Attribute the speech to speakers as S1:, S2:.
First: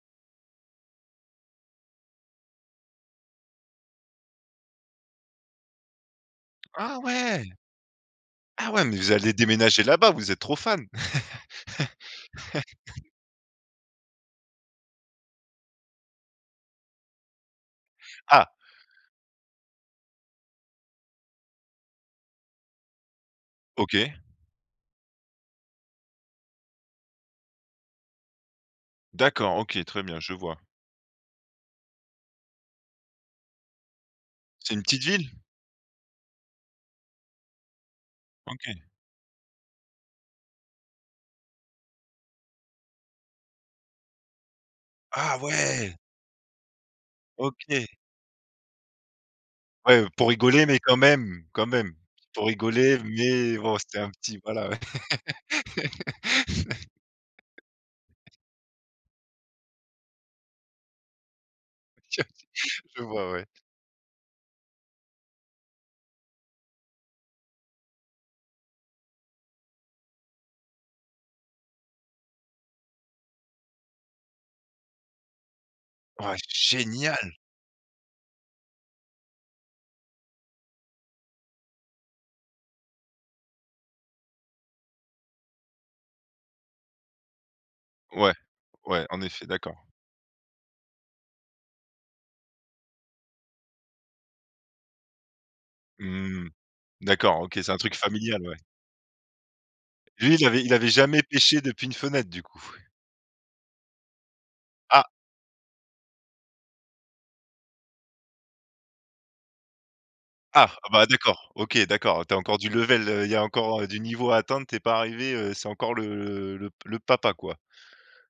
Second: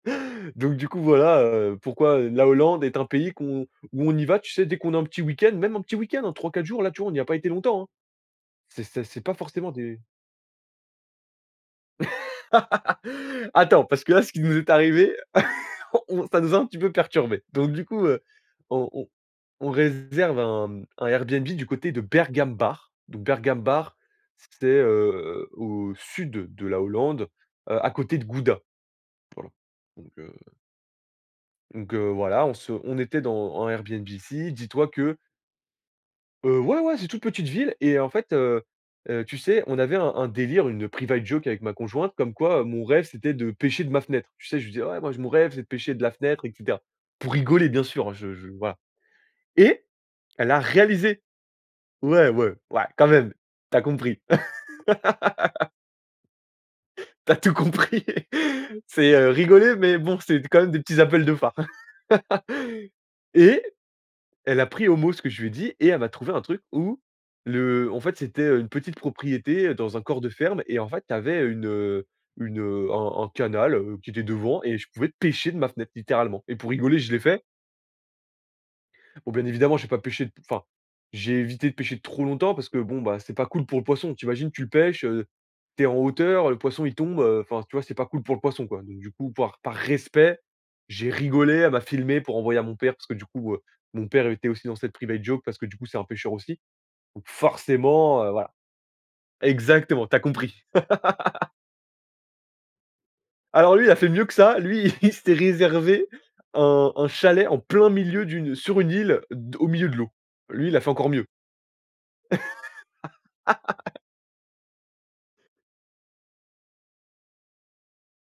S1: Donc du coup voilà, heu, pourquoi, heu, la Hollande est un pays qu'on où on y va, tu sais, dès qu'on a un petit week-end, même un petit week-end, hein 3-4 jours. Là,
S2: Ah
S1: tu vois on y a pas été
S2: ouais!
S1: longtemps, hein.
S2: Ah
S1: C'est
S2: ouais, mais
S1: c'est
S2: vous
S1: c'est
S2: allez
S1: pas forcément
S2: déménager
S1: des
S2: là-bas, vous êtes trop fan!
S1: Attends, parce que là ce qui nous est arrivé. On ça nous a un petit peu perturbé, donc du coup, heu,
S2: Ah!
S1: on on on réserve un un Airbnb du côté de Bergambacht, donc heu, Bergambacht,
S2: OK.
S1: c'est, heu, au sud de la Hollande, heu, à côté de Gouda. Tu vois?
S2: D'accord, OK, très
S1: Donc
S2: bien
S1: heu
S2: je vois.
S1: donc heu, voilà, on se on était dans en Airbnb ici,
S2: C'est une
S1: dis-toi
S2: petite
S1: que
S2: ville?
S1: Heu, ouais, ouais, c'est toute petite ville et en fait, heu,
S2: OK.
S1: heu, tu sais, on avait un un délire, une private joke avec ma conjointe, comme quoi, mon rêve, c'était de pêcher de ma fenêtre. Tu sais, je lui dis: «Ouais, moi, mon
S2: Ah
S1: rêve, c'est de pêcher
S2: ouais!
S1: de la fenêtre, et cetera». Pour rigoler, bien
S2: OK.
S1: sûr, je je voilà et
S2: Ouais, heu, pour
S1: elle l'a
S2: rigoler mais quand
S1: réalisé.
S2: même, quand même.
S1: Ouais.
S2: Pour
S1: Ouais, ouais,
S2: rigoler
S1: quand même,
S2: mais
S1: tu
S2: bon
S1: as
S2: c'était un
S1: compris.
S2: petit voilà, ouais.
S1: Tu as tout compris! C'est, heu, rigoler, mais bon, c'est d quand même des petits appels de phares.
S2: Je je vois ouais.
S1: Et elle a pris au mot ce que je lui ai dit et elle m'a trouvé un truc où, le en fait, c'était, heu, une petite propriété, dans un corps de ferme et en fait, tu avais une, heu, une un un canal, heu, qui était devant et je pouvais pêcher de ma fenêtre,
S2: Wow
S1: littéralement et pour rigoler, je l'ai
S2: génial!
S1: fait bon, bien évidemment, j'ai pas pêché d enfin j'ai évité de pêcher trop longtemps, parce que bon, bah c'est pas cool pour le poisson. Tu imagines, tu le pêches, heu, tu es en hauteur, le poisson il tombe, heu, enfin, tu vois c'est pas cool pour
S2: Ouais.
S1: le poisson quoi, donc
S2: Ouais,
S1: du
S2: en
S1: coup,
S2: effet,
S1: par par
S2: d'accord.
S1: respect, j'ai rigolé, elle m'a filmé pour envoyer à mon père parce que du coup, heu, mon père était aussi dans cette private joke parce que du coup, c'est un pêcheur
S2: Mmh.
S1: aussi, donc
S2: D'accord, OK c'est un truc
S1: forcément, heu,
S2: familial,
S1: voilà.
S2: ouais.
S1: Exactement, tu as
S2: Lui, il
S1: compris.
S2: avait il avait jamais pêché, depuis une fenêtre du coup?
S1: Alors lui, il a fait mieux que ça, lui
S2: Ah!
S1: il s'est réservé un un chalet en plein milieu d'une sur une île de au milieu de l'eau. Lui,
S2: Ah!
S1: il a
S2: Ah
S1: fait
S2: bah
S1: encore mieux.
S2: d'accord, OK d'accord, tu as encore du level, heu, il y a encore du niveau à atteindre, tu es pas arrivé, heu, c'est encore le le p le papa, quoi.